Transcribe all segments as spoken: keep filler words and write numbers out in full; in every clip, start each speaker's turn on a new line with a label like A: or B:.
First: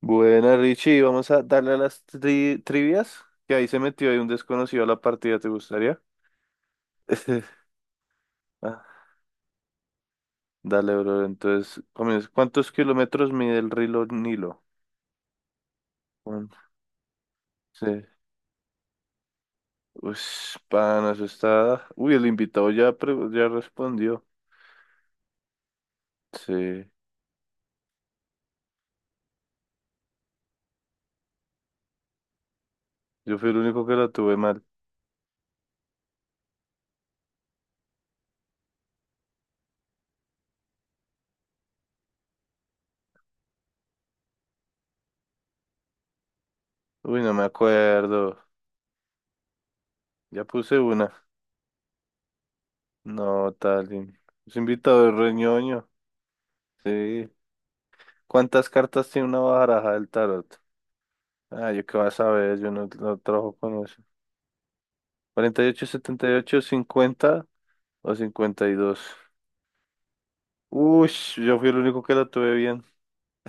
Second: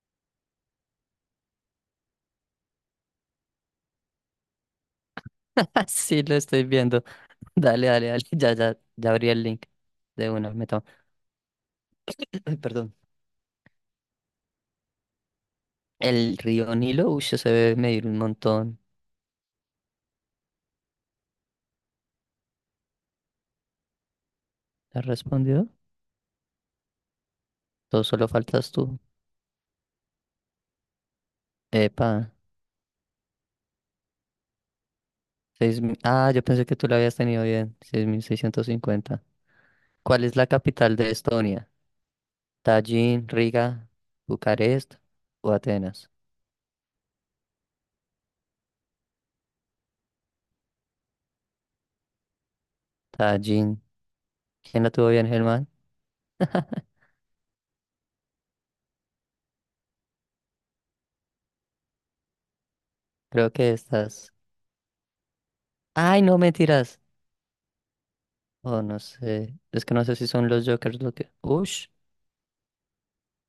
A: Buena, Richie, vamos a darle a las tri- trivias, que ahí se metió ahí un desconocido a la partida, ¿te gustaría?
B: Sí, lo estoy viendo. Dale, dale, dale. Ya, ya,
A: Ah,
B: ya abrí el link de una. Me tomo.
A: dale, bro, entonces, comienza. ¿Cuántos
B: Perdón.
A: kilómetros mide el río Nilo?
B: El
A: Un-
B: río Nilo, uy, se debe
A: Sí.
B: medir un montón.
A: Uy, pana, eso está... Uy, el invitado ya, pre- ya respondió.
B: ¿Has respondido?
A: Sí,
B: Todo solo faltas tú. Epa.
A: yo fui el único que la tuve mal.
B: seis mil. Ah, yo pensé que tú lo habías tenido bien. Seis mil seiscientos cincuenta. ¿Cuál es la capital de Estonia? Tallin, Riga, Bucarest o Atenas.
A: Uy, no me acuerdo. Ya puse una. No,
B: Tallin.
A: tal. in- Ese
B: ¿Quién la tuvo
A: invitado es
B: bien, Germán?
A: reñoño. Sí. ¿Cuántas cartas tiene una baraja del tarot? Ah, yo qué vas a ver, yo no, no
B: Creo
A: trabajo
B: que
A: con eso.
B: estás.
A: Cuarenta y ocho,
B: Ay,
A: setenta y
B: no,
A: ocho
B: mentiras.
A: cincuenta o cincuenta y
B: Oh, no
A: dos
B: sé. Es que no sé si son los Jokers
A: Uy,
B: lo que.
A: yo fui el
B: Ush,
A: único que la tuve bien.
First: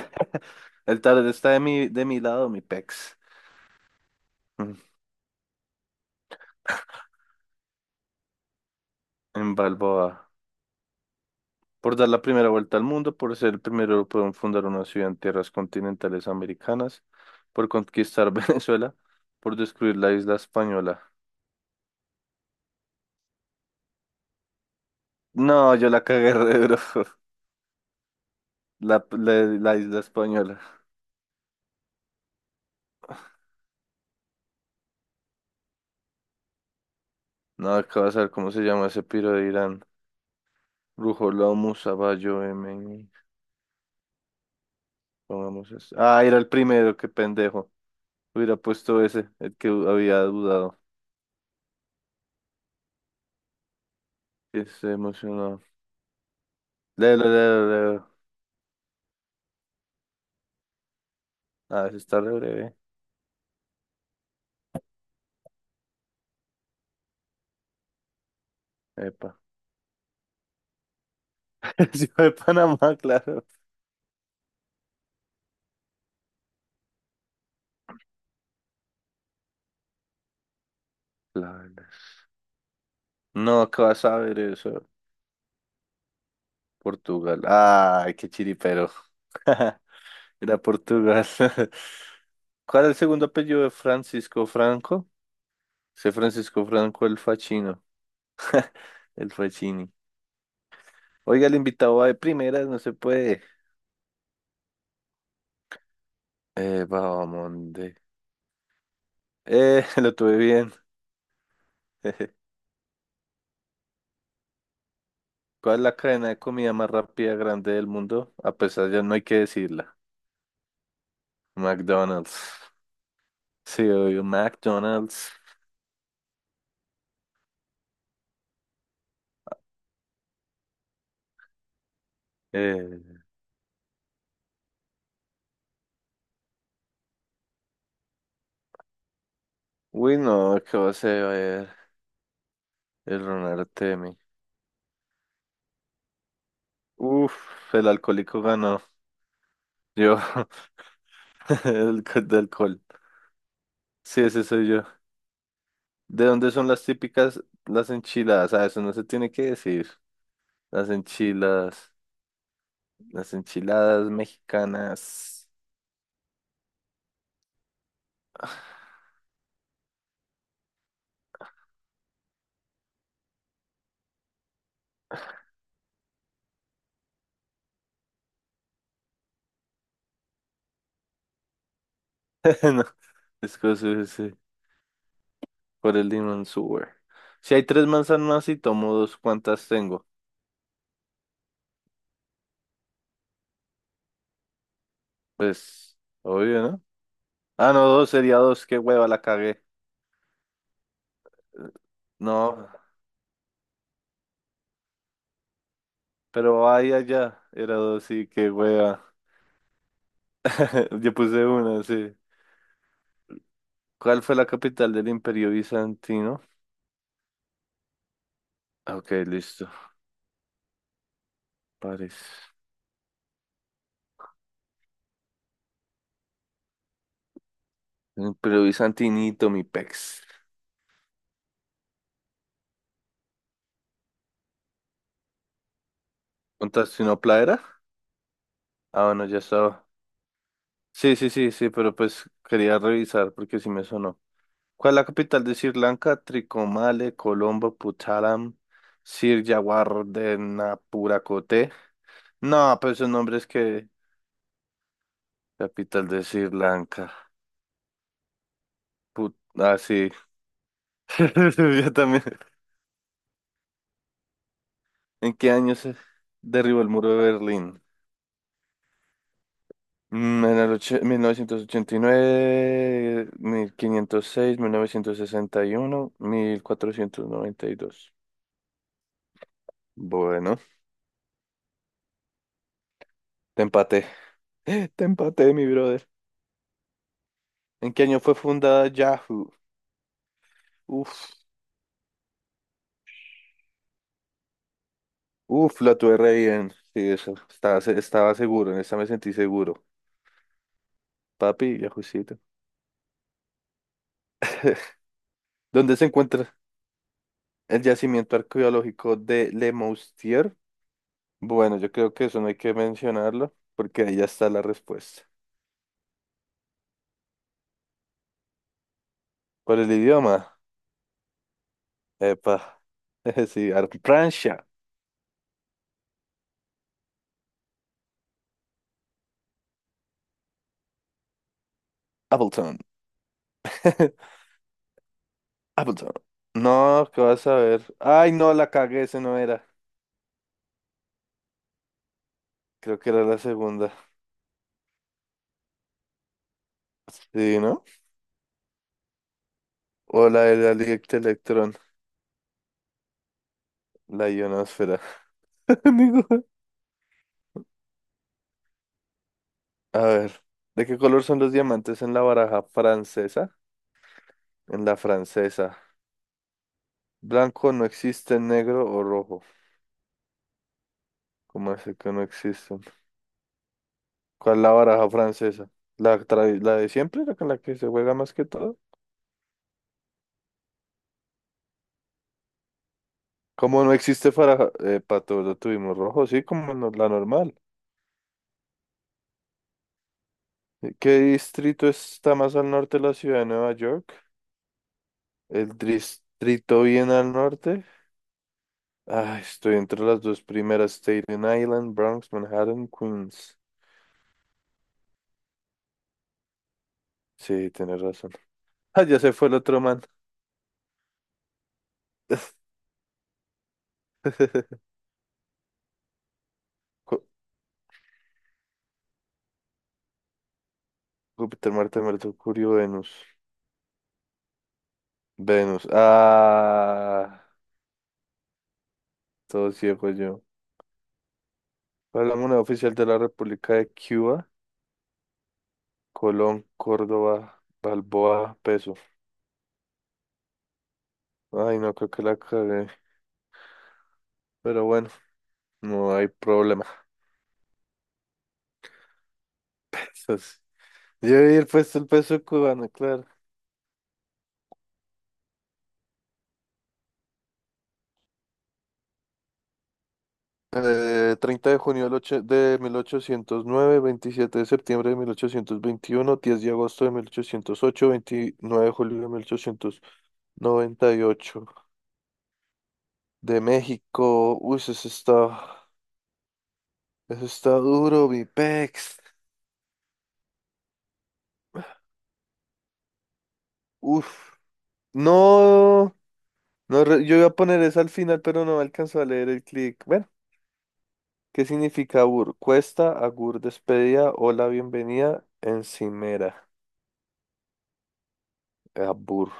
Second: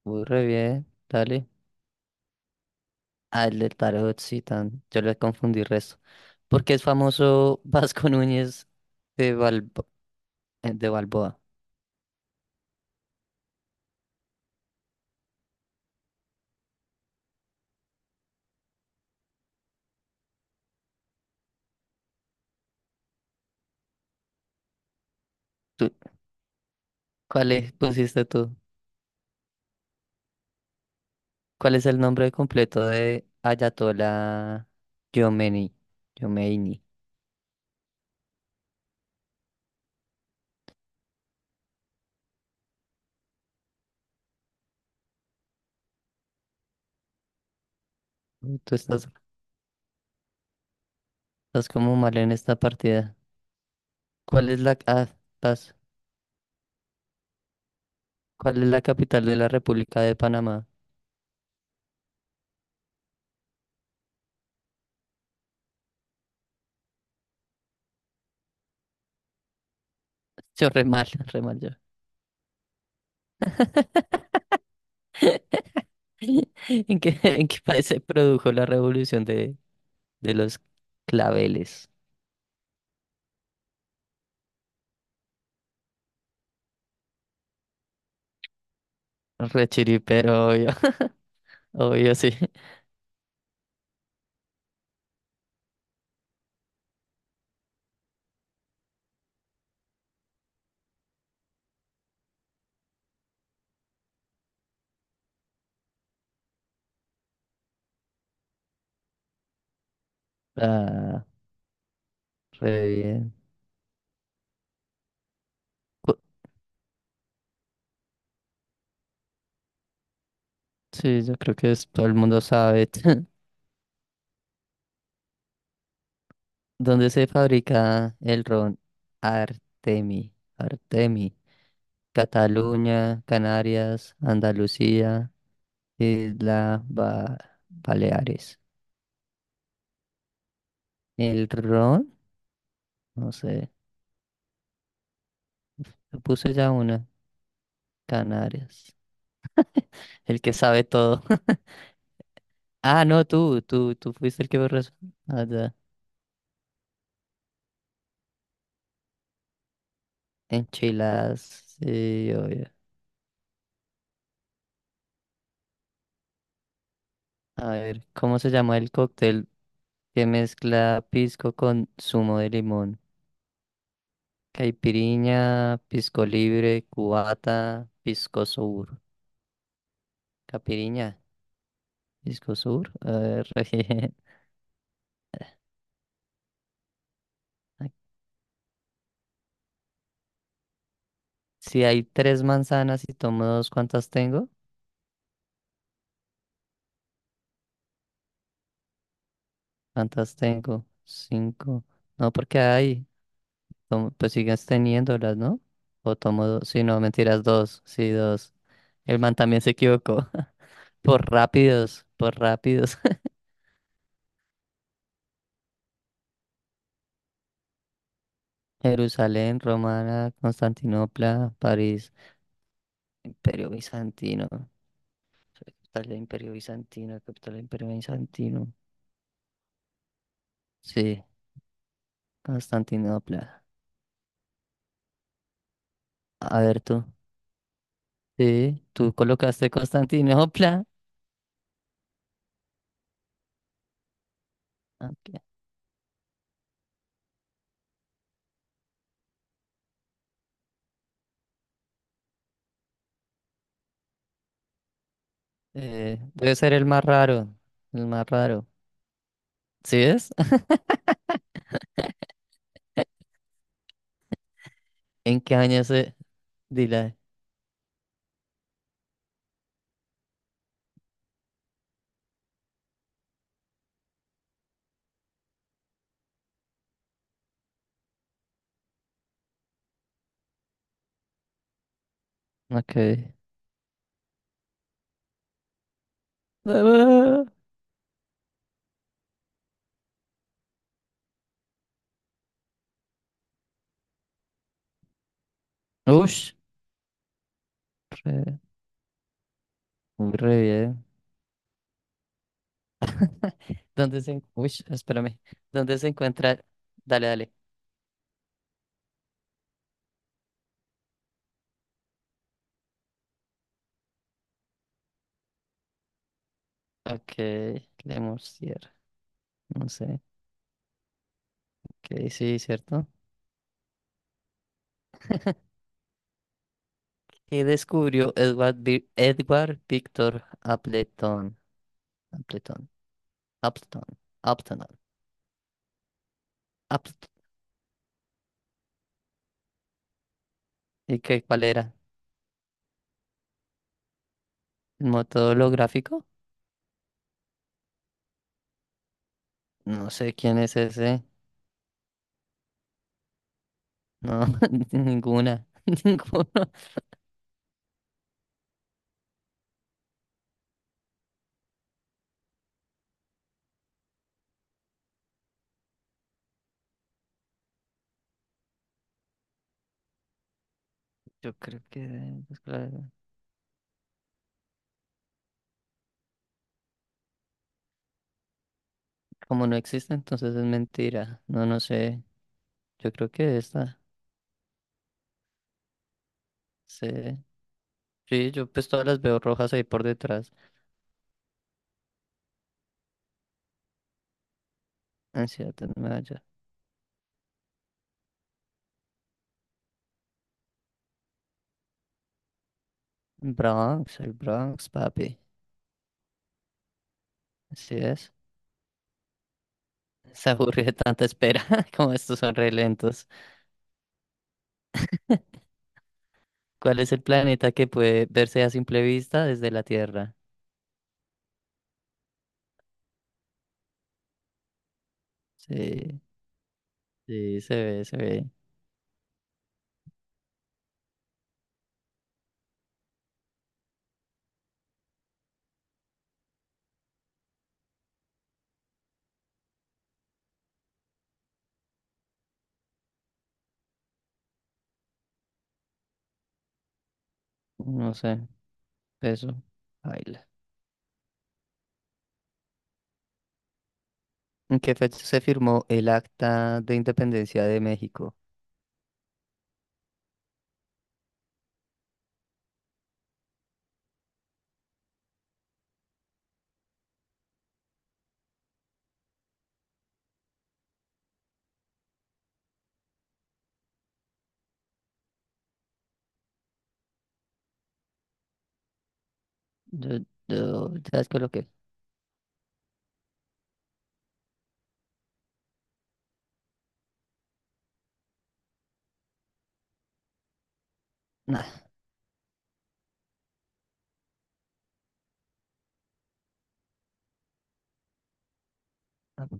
B: muy re bien.
A: El tarot
B: Dale.
A: está de mi, de mi lado, mi pex.
B: Ah, el del tarot, sí,
A: Mm,
B: tan. Yo le confundí el resto. Porque es famoso Vasco Núñez de
A: En
B: Balbo-
A: Balboa.
B: eh, de Balboa.
A: Por dar la primera vuelta al mundo, por ser el primero europeo en fundar una ciudad en tierras continentales americanas, por conquistar Venezuela, por descubrir la isla española. No, yo
B: ¿Tú,
A: la cagué re duro.
B: cuál es, pusiste tú?
A: La, la, la isla española.
B: ¿Cuál es el nombre completo de Ayatollah Khomeini? Khomeini.
A: No, acabas de ver cómo se llama ese piro de Irán. Rujolomus, Saballo, M. Pongamos eso. Ah, era el primero, qué pendejo. Hubiera
B: Uy, tú
A: puesto
B: estás,
A: ese, el que había dudado.
B: estás como mal en esta partida. ¿Cuál es
A: Que
B: la,
A: se
B: ah,
A: emocionó.
B: estás-
A: Leo, leo, leo.
B: ¿cuál es la capital de la República de Panamá?
A: Ah, ese está re breve. Epa.
B: Yo re mal, re mal yo.
A: Ciudad de Panamá, claro.
B: ¿En qué, en qué país se produjo la revolución de, de los
A: Claro.
B: claveles?
A: No, ¿qué vas a ver eso? Portugal. Ay, qué chiripero.
B: Re chiripero,
A: Era
B: obvio.
A: Portugal.
B: Obvio, sí.
A: ¿Cuál es el segundo apellido de Francisco Franco? Sé Francisco Franco el Facchino. El Facchini. Oiga, el invitado va de primeras, no se puede. Eh, Babamonde. Eh, lo tuve bien.
B: Ah, re bien.
A: ¿Cuál es la
B: Cu-
A: cadena de comida más rápida grande del mundo? A pesar ya no hay que decirla.
B: Sí, yo creo que es- todo el mundo
A: McDonald's.
B: sabe.
A: Sí, obvio, McDonald's.
B: ¿Dónde se fabrica el ron Artemi? Artemi.
A: Eh,
B: Cataluña, Canarias, Andalucía, Isla Ba- Baleares.
A: uy, no, ¿qué va a
B: ¿El
A: ser
B: ron?
A: el
B: No
A: Ron
B: sé.
A: Artemi?
B: Yo puse ya una.
A: Uf, el alcohólico ganó.
B: Canarias.
A: Yo,
B: El que sabe todo.
A: el co- de alcohol.
B: Ah, no, tú, tú, tú
A: Sí,
B: fuiste
A: ese
B: el que
A: soy
B: borró
A: yo.
B: eso. Ah, ya.
A: ¿De dónde son las típicas las enchiladas? Ah, eso no se tiene que decir. Las
B: Enchiladas.
A: enchiladas.
B: Sí, obvio.
A: Las enchiladas mexicanas.
B: A ver, ¿cómo se llama el cóctel que mezcla pisco con zumo de limón? Caipiriña, pisco libre, cubata, pisco sur. Capiriña, pisco
A: No,
B: sur. A ver,
A: es cosa
B: bien.
A: ese, por el limón sour. Si hay tres manzanas y tomo dos, ¿cuántas tengo?
B: Si hay tres manzanas y tomo dos, ¿cuántas tengo?
A: Pues, obvio, ¿no? Ah, no, dos, sería dos, qué hueva, la cagué.
B: ¿Cuántas tengo? Cinco. No, porque
A: No,
B: hay. Tomo- pues sigues teniéndolas, ¿no? O tomo dos.
A: pero
B: Sí,
A: ahí
B: no,
A: allá,
B: mentiras,
A: era
B: dos.
A: dos,
B: Sí,
A: sí, qué
B: dos.
A: hueva.
B: El man también se equivocó.
A: Yo
B: Por
A: puse una,
B: rápidos,
A: sí.
B: por rápidos.
A: ¿Cuál fue la capital del Imperio Bizantino? Ah, ok,
B: Jerusalén,
A: listo,
B: Romana, Constantinopla, París.
A: París.
B: Imperio Bizantino. Capital del Imperio Bizantino, capital del Imperio
A: El Imperio
B: Bizantino.
A: Bizantinito, mi pex.
B: Sí, Constantinopla. A ver
A: ¿Contaste
B: tú.
A: una playera?
B: Sí,
A: Ah,
B: tú
A: bueno, ya
B: colocaste
A: estaba.
B: Constantinopla.
A: Sí, sí, sí, sí, pero pues quería revisar porque sí me sonó. ¿Cuál es la
B: Ah, Ok.
A: capital de Sri Lanka? Tricomale, Colombo, Puttalam, Sirjawardenapuracote. No, pues esos nombres que... Capital
B: Eh,
A: de Sri
B: debe ser el más
A: Lanka.
B: raro. El más raro.
A: Put... Ah,
B: ¿Sí
A: sí.
B: es?
A: Yo también. ¿En
B: ¿En
A: qué
B: qué
A: año
B: año
A: se
B: se...?
A: derribó el muro
B: Dila.
A: de Berlín? Mm, En el ocho- mil novecientos ochenta y nueve, mil quinientos seis, mil novecientos sesenta y uno, mil cuatrocientos noventa y dos. Bueno,
B: Ok.
A: te empaté. Te empaté, mi brother.
B: Ah,
A: ¿En qué año fue fundada Yahoo? Uf, uf, la tuve re
B: ush,
A: bien. Sí, eso. Estaba, se- estaba
B: re,
A: seguro, en esta me sentí seguro.
B: muy re bien.
A: Papi, Yahoocito.
B: ¿Dónde se, en- ush, espérame.
A: ¿Dónde
B: ¿Dónde
A: se
B: se
A: encuentra
B: encuentra? Dale, dale.
A: el yacimiento arqueológico de Le Moustier? Bueno, yo creo que eso no hay que mencionarlo, porque ahí ya está la respuesta.
B: Ok, Lemurcier.
A: ¿Cuál es
B: No
A: el
B: sé.
A: idioma?
B: Ok, sí,
A: Epa.
B: cierto.
A: Sí, Ar- Francia.
B: ¿Qué descubrió Edward, Vi- Edward Victor Appleton?
A: Appleton.
B: Appleton, Appleton, Appleton,
A: Appleton. No, ¿qué
B: Appleton.
A: vas a ver? Ay, no, la cagué, ese no era.
B: ¿Y qué, cuál era?
A: Creo que era la segunda.
B: ¿El método holográfico?
A: Sí, ¿no?
B: No
A: O
B: sé
A: la de
B: quién
A: la
B: es
A: directa
B: ese.
A: electrón, la
B: No,
A: ionosfera.
B: ninguna,
A: Digo,
B: ninguno.
A: a ver, ¿de qué color son los diamantes en la baraja francesa? En la francesa. Blanco no existe, negro o rojo.
B: Yo
A: ¿Cómo
B: creo
A: es que no
B: que... pues,
A: existen?
B: claro.
A: ¿Cuál es la baraja francesa? ¿La, tra- la de siempre, la con la que se juega más que todo?
B: Como no existe, entonces es mentira. No, no sé. Yo creo que
A: ¿Cómo no
B: esta.
A: existe para Eh, pato, lo tuvimos rojo, sí, como no-
B: Sí.
A: la normal.
B: Sí, yo pues todas las veo rojas ahí por detrás.
A: ¿Qué distrito está más al norte de la ciudad de Nueva York?
B: Ansiedad
A: El
B: en Maya.
A: distrito bien al norte. Ah, estoy entre las dos primeras, Staten Island, Bronx, Manhattan, Queens.
B: Bronx, el Bronx, papi.
A: Sí,
B: Así
A: tienes razón.
B: es.
A: Ah, ya se fue el otro man.
B: Se aburrió de tanta espera, como estos son re lentos. ¿Cuál es
A: Ju-
B: el planeta que puede verse a simple vista desde la Tierra?
A: Júpiter, Marte, Mercurio, Venus. Venus.
B: Sí,
A: Ah,
B: sí, se ve, se ve.
A: todo ciego yo. ¿Cuál es la moneda oficial de la República de Cuba? Colón, Córdoba, Balboa, peso. Ay, no creo que la cagué. Pero bueno, no hay problema.
B: No sé, eso. Baila.
A: Entonces, yo he puesto el peso cubano, claro.
B: ¿En qué fecha se firmó el Acta de Independencia de México?
A: Eh, treinta de junio del ocho- de mil ochocientos nueve, veintisiete de septiembre de mil ochocientos veintiuno, diez de agosto de mil ochocientos ocho, veintinueve de julio de mil ochocientos noventa y ocho. De México, uy, eso está, eso está duro, mi pex.
B: Yo, yo ya descoloqué.
A: Uf, no, no, re- yo iba a poner eso al final, pero no alcanzó a leer el clic. Bueno,
B: Nah.
A: ¿qué significa abur? Cuesta, agur, despedida, hola, bienvenida, encimera, abur.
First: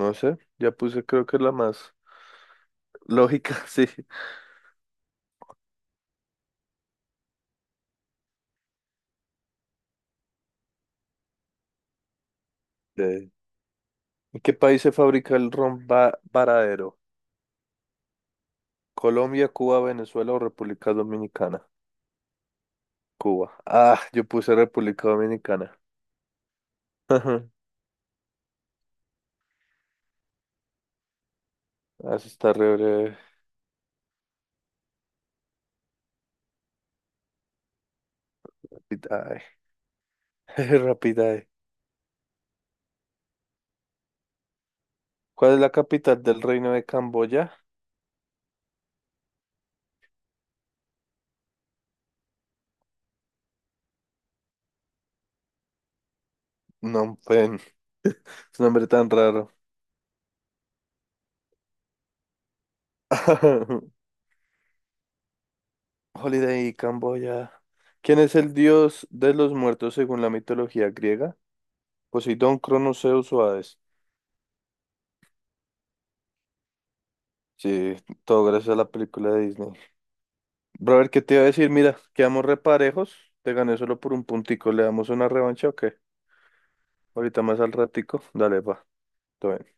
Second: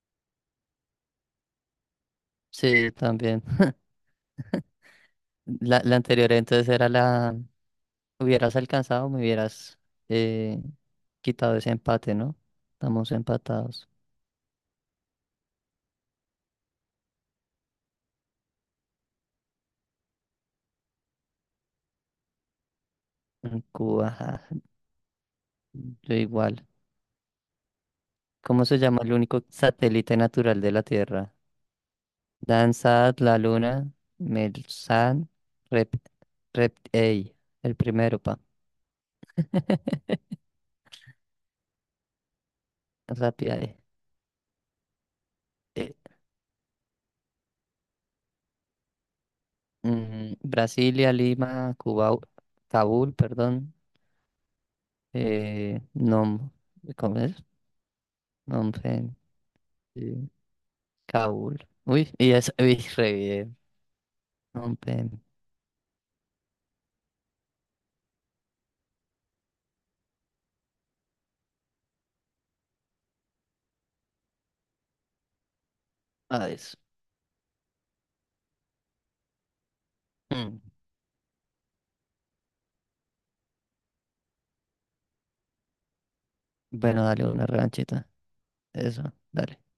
A: No sé, ya puse creo que la más
B: Sí, también.
A: lógica, sí.
B: La, la anterior entonces era la... Hubieras alcanzado, me hubieras eh, quitado ese empate, ¿no? Estamos
A: Eh,
B: empatados
A: ¿en qué país se fabrica el ron va- varadero? ¿Colombia, Cuba, Venezuela o República Dominicana? Cuba.
B: en
A: Ah,
B: Cuba.
A: yo
B: ajá.
A: puse República Dominicana.
B: Yo igual. ¿Cómo se llama el único satélite natural de la Tierra?
A: Así está re breve.
B: Landsat, la Luna, Melsan, Rep, Rep, ey, el primero, pa.
A: Rapidae. Rapidae.
B: Rápida, eh.
A: ¿Cuál es la
B: Eh,
A: capital del reino de Camboya?
B: mm, Brasilia, Lima, Cuba, Kabul, perdón. eh, Nom,
A: Phnom
B: ¿cómo es?
A: Penh. Es un
B: Nom
A: nombre tan raro.
B: eh, Kabul. Uy, y es, uy, re bien. Nom Pen,
A: Holiday, Camboya. ¿Quién es el dios de los muertos según la mitología griega? Poseidón, Cronos, Zeus o Hades.
B: Hades.
A: Sí, todo gracias a la película de Disney.
B: Mm.
A: Brother, ¿qué te iba a decir? Mira, quedamos reparejos. Te gané solo por un puntico. ¿Le damos una revancha o qué?
B: Bueno, dale
A: Ahorita
B: una
A: más al
B: revanchita.
A: ratico. Dale, va.
B: Eso,
A: Todo
B: dale.
A: bien.